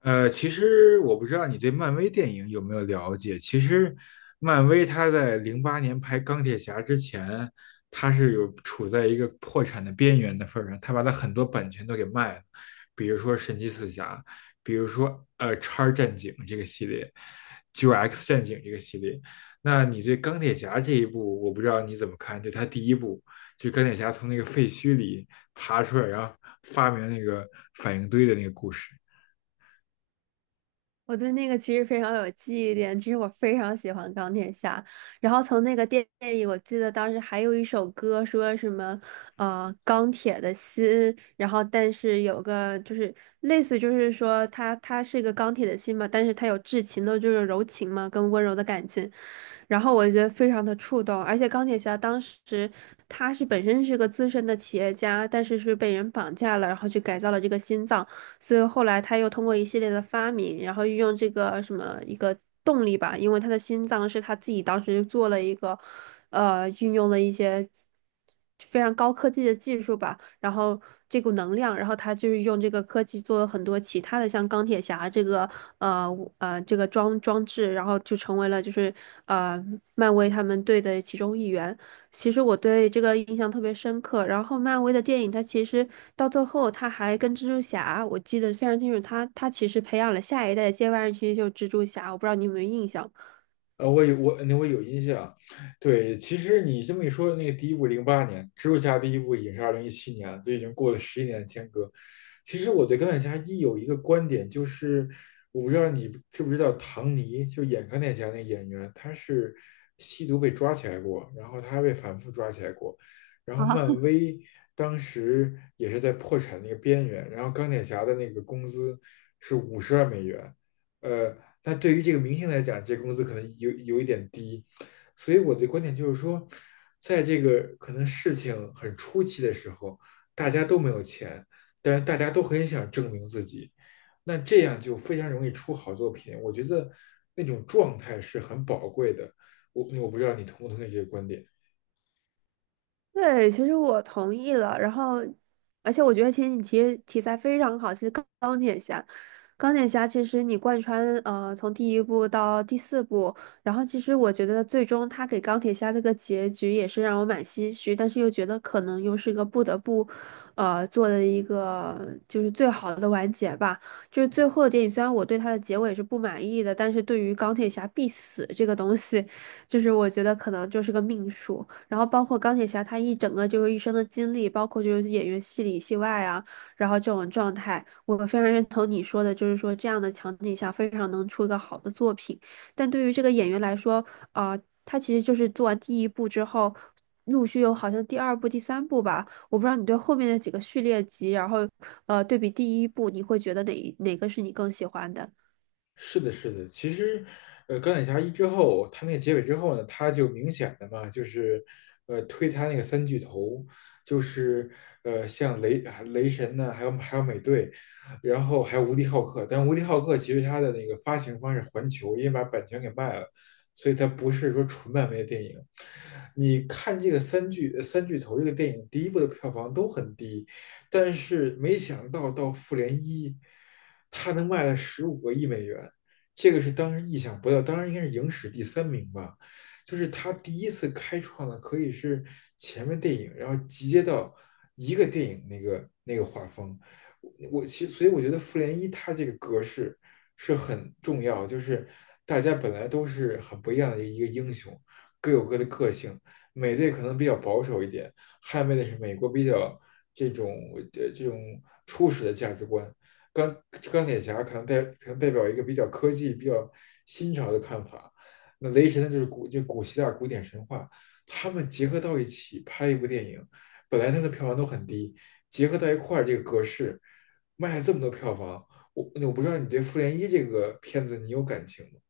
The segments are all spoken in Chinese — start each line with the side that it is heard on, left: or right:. left: 其实我不知道你对漫威电影有没有了解。其实，漫威它在零八年拍钢铁侠之前，它是有处在一个破产的边缘的份儿上，它把它很多版权都给卖了，比如说神奇四侠，比如说叉战警这个系列，九 X 战警这个系列。那你对钢铁侠这一部，我不知道你怎么看？就它第一部，就钢铁侠从那个废墟里爬出来，然后发明那个反应堆的那个故事。
right: 我对那个其实非常有记忆点，其实我非常喜欢钢铁侠。然后从那个电影，我记得当时还有一首歌说什么，钢铁的心。然后但是有个就是类似，就是说他是一个钢铁的心嘛，但是他有至情的，就是柔情嘛，跟温柔的感情。然后我觉得非常的触动，而且钢铁侠当时他是本身是个资深的企业家，但是是被人绑架了，然后去改造了这个心脏。所以后来他又通过一系列的发明，然后运用这个什么一个动力吧，因为他的心脏是他自己当时做了一个，运用了一些非常高科技的技术吧，然后这股能量，然后他就是用这个科技做了很多其他的，像钢铁侠这个呃这个装置，然后就成为了就是呃漫威他们队的其中一员。其实我对这个印象特别深刻。然后，漫威的电影，它其实到最后，它还跟蜘蛛侠，我记得非常清楚它，它其实培养了下一代的接班人，其实就是蜘蛛侠。我不知道你有没有印象。
left: 我有印象，对，其实你这么一说，那个第一部零八年，蜘蛛侠第一部也是2017年，就已经过了11年的间隔。其实我对钢铁侠一有一个观点，就是我不知道你知不知道唐尼，就演钢铁侠那个演员，他是吸毒被抓起来过，然后他还被反复抓起来过，然后漫威当时也是在破产那个边缘，然后钢铁侠的那个工资是50万美元。呃，但对于这个明星来讲，这工资可能有一点低。所以我的观点就是说，在这个可能事情很初期的时候，大家都没有钱，但是大家都很想证明自己，那这样就非常容易出好作品。我觉得那种状态是很宝贵的。我不知道你同不同意这个观点。
right: 对，其实我同意了。然后，而且我觉得其实你提题材非常好。其实钢铁侠，钢铁侠其实你贯穿从第一部到第四部，然后其实我觉得最终他给钢铁侠这个结局也是让我蛮唏嘘，但是又觉得可能又是一个不得不做的一个就是最好的完结吧。就是最后的电影，虽然我对它的结尾是不满意的，但是对于钢铁侠必死这个东西，就是我觉得可能就是个命数。然后包括钢铁侠他一整个就是一生的经历，包括就是演员戏里戏外啊，然后这种状态，我非常认同你说的，就是说这样的场景下非常能出一个好的作品。但对于这个演员来说，啊、他其实就是做完第一部之后，陆续有好像第二部、第三部吧，我不知道你对后面的几个序列集，然后对比第一部，你会觉得哪个是你更喜欢的？
left: 是的，是的，其实，钢铁侠一之后，他那个结尾之后呢，他就明显的嘛，就是，推他那个三巨头，就是，像雷神呢，还有美队，然后还有无敌浩克，但无敌浩克其实他的那个发行方是环球，因为把版权给卖了，所以它不是说纯漫威的电影。你看这个三巨头这个电影，第一部的票房都很低，但是没想到到复联一，它能卖了15亿美元，这个是当时意想不到，当然应该是影史第三名吧，就是它第一次开创了可以是前面电影，然后集结到一个电影那个画风。所以我觉得复联一它这个格式是很重要，就是大家本来都是很不一样的一个英雄，各有各的个性，美队可能比较保守一点，捍卫的是美国比较这种初始的价值观。钢钢铁侠可能代表一个比较科技、比较新潮的看法，那雷神呢就是古希腊古典神话，他们结合到一起拍一部电影，本来它的票房都很低，结合到一块儿这个格式卖了这么多票房，我不知道你对《复联一》这个片子你有感情吗？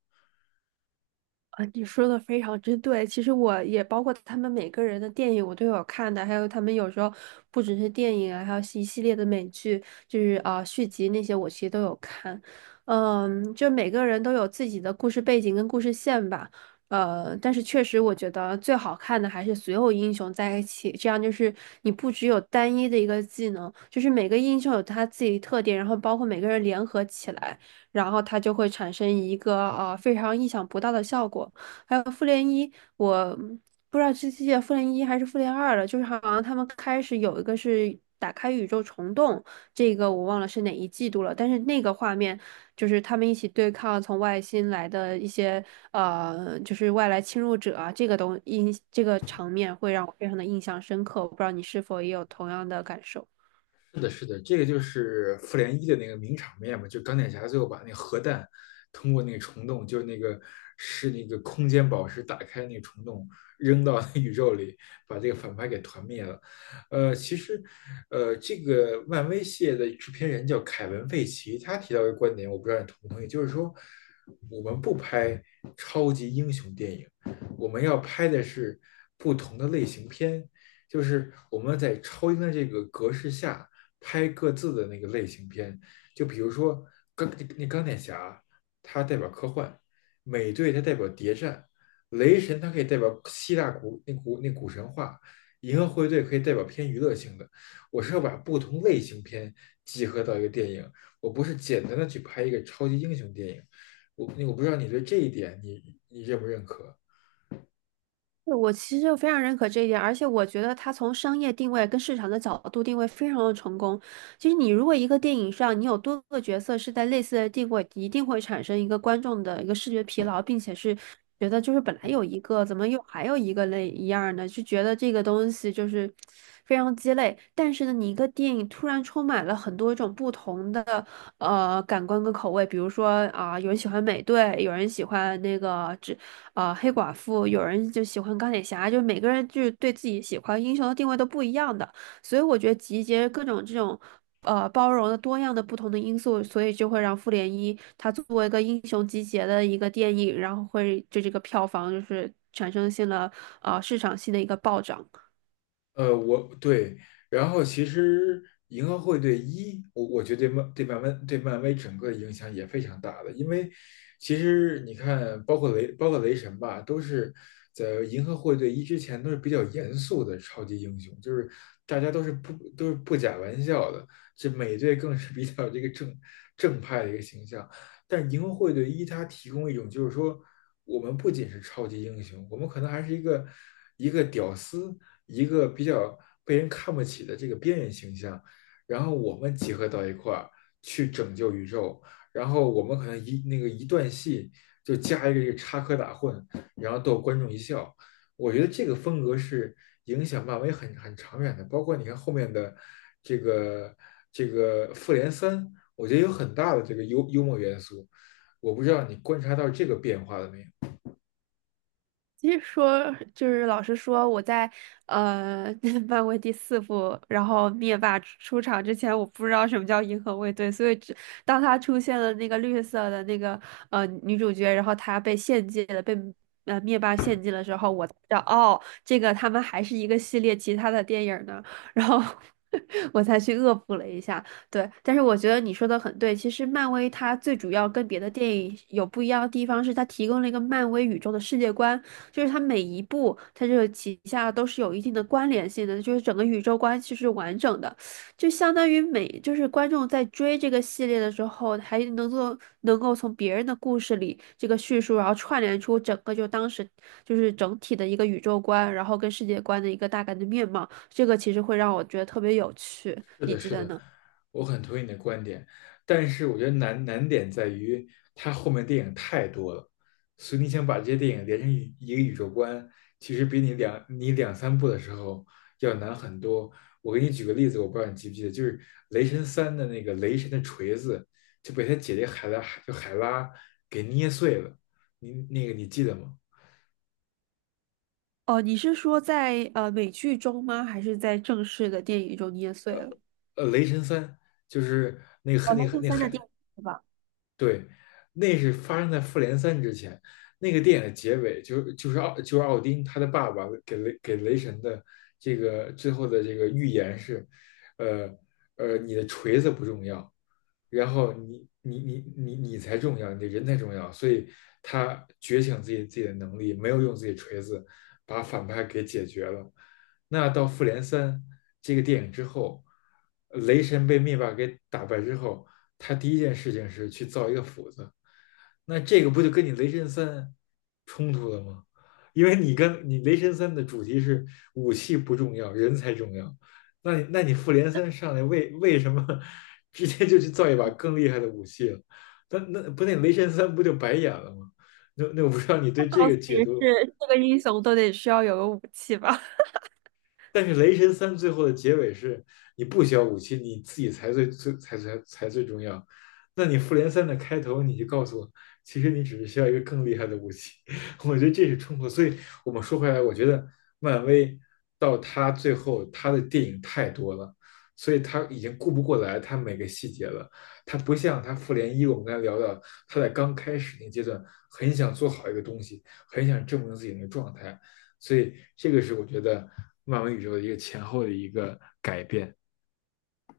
right: 啊，你说的非常之对。其实我也包括他们每个人的电影，我都有看的，还有他们有时候不只是电影啊，还有一系列的美剧，就是啊、续集那些，我其实都有看。嗯，就每个人都有自己的故事背景跟故事线吧。但是确实，我觉得最好看的还是所有英雄在一起，这样就是你不只有单一的一个技能，就是每个英雄有他自己的特点，然后包括每个人联合起来，然后它就会产生一个啊非常意想不到的效果。还有复联一，我不知道这季复联一还是复联二了，就是好像他们开始有一个是打开宇宙虫洞，这个我忘了是哪一季度了，但是那个画面就是他们一起对抗从外星来的一些就是外来侵入者啊，这个东印这个场面会让我非常的印象深刻，我不知道你是否也有同样的感受。
left: 是的，是的，这个就是复联一的那个名场面嘛，就钢铁侠最后把那核弹通过那个虫洞，就是那个空间宝石打开那个虫洞，扔到那宇宙里，把这个反派给团灭了。其实，这个漫威系列的制片人叫凯文·费奇，他提到一个观点，我不知道你同不同意，就是说我们不拍超级英雄电影，我们要拍的是不同的类型片，就是我们在超英的这个格式下拍各自的那个类型片，就比如说钢那钢铁侠，它代表科幻；美队它代表谍战；雷神它可以代表希腊古神话；银河护卫队可以代表偏娱乐性的。我是要把不同类型片集合到一个电影，我不是简单的去拍一个超级英雄电影。我不知道你对这一点你认不认可？
right: 对，我其实就非常认可这一点，而且我觉得它从商业定位跟市场的角度定位非常的成功。其实你如果一个电影上你有多个角色是在类似的定位，一定会产生一个观众的一个视觉疲劳，并且是觉得就是本来有一个，怎么又还有一个类一样呢？就觉得这个东西就是非常鸡肋。但是呢，你一个电影突然充满了很多种不同的感官跟口味，比如说啊、有人喜欢美队，有人喜欢那个。只。黑寡妇，有人就喜欢钢铁侠，就是每个人就是对自己喜欢英雄的定位都不一样的，所以我觉得集结各种这种包容的多样的不同的因素，所以就会让复联一它作为一个英雄集结的一个电影，然后会就这个票房就是产生性了市场性的一个暴涨。
left: 我对，然后其实银河护卫队一，我觉得对漫对漫威对漫威整个影响也非常大的，因为其实你看，包括雷神吧，都是在银河护卫队一之前都是比较严肃的超级英雄，就是大家都是不假玩笑的，这美队更是比较这个正派的一个形象，但是银河护卫队一它提供一种就是说，我们不仅是超级英雄，我们可能还是一个屌丝。一个比较被人看不起的这个边缘形象，然后我们集合到一块儿去拯救宇宙，然后我们可能那个一段戏就加一个这个插科打诨，然后逗观众一笑。我觉得这个风格是影响漫威很长远的，包括你看后面的这个复联三，我觉得有很大的这个幽默元素。我不知道你观察到这个变化了没有？
right: 其实说就是老实说，我在呃 漫威第四部，然后灭霸出场之前，我不知道什么叫银河卫队，所以只当他出现了那个绿色的那个女主角，然后她被献祭了，被灭霸献祭了之后，我才知道哦，这个他们还是一个系列其他的电影呢，然后 我才去恶补了一下。对，但是我觉得你说的很对。其实漫威它最主要跟别的电影有不一样的地方是，它提供了一个漫威宇宙的世界观，就是它每一部它这个旗下都是有一定的关联性的，就是整个宇宙关系是完整的，就相当于每就是观众在追这个系列的时候，还能够从别人的故事里这个叙述，然后串联出整个就当时就是整体的一个宇宙观，然后跟世界观的一个大概的面貌，这个其实会让我觉得特别有趣。
left: 是
right: 你
left: 的，
right: 觉
left: 是
right: 得
left: 的，
right: 呢？
left: 我很同意你的观点，但是我觉得难点在于它后面电影太多了，所以你想把这些电影连成一个宇宙观，其实比你两三部的时候要难很多。我给你举个例子，我不知道你记不记得，就是《雷神三》的那个雷神的锤子就被他姐姐海拉就海拉给捏碎了，你那个你记得吗？
right: 哦，你是说在美剧中吗？还是在正式的电影中捏碎了？
left: 雷神三》就是那个
right: 哦，
left: 那
right: 那
left: 个
right: 第
left: 那
right: 三的电
left: 海
right: 影是吧？
left: 对，那是发生在《复联三》之前。那个电影的结尾就就是奥就是奥丁他的爸爸给雷神的这个最后的这个预言是，呃你的锤子不重要，然后你才重要，你的人才重要，所以他觉醒自己的能力，没有用自己锤子把反派给解决了。那到复联三这个电影之后，雷神被灭霸给打败之后，他第一件事情是去造一个斧子，那这个不就跟你雷神三冲突了吗？因为你跟你雷神三的主题是武器不重要，人才重要，那你复联三上来为什么 直接就去造一把更厉害的武器了？那雷神三不就白演了吗？那我不知道你
right: 他
left: 对这
right: 告
left: 个
right: 诉你
left: 解读
right: 是这个英雄都得需要有个武器吧？
left: 但是《雷神三》最后的结尾是，你不需要武器，你自己才最最才才才最重要。那你《复联三》的开头你就告诉我，其实你只是需要一个更厉害的武器。我觉得这是冲突。所以我们说回来，我觉得漫威到他最后，他的电影太多了，所以他已经顾不过来他每个细节了。他不像他《复联一》，我们刚才聊到，他在刚开始那阶段很想做好一个东西，很想证明自己那个状态。所以这个是我觉得漫威宇宙的一个前后的一个改变。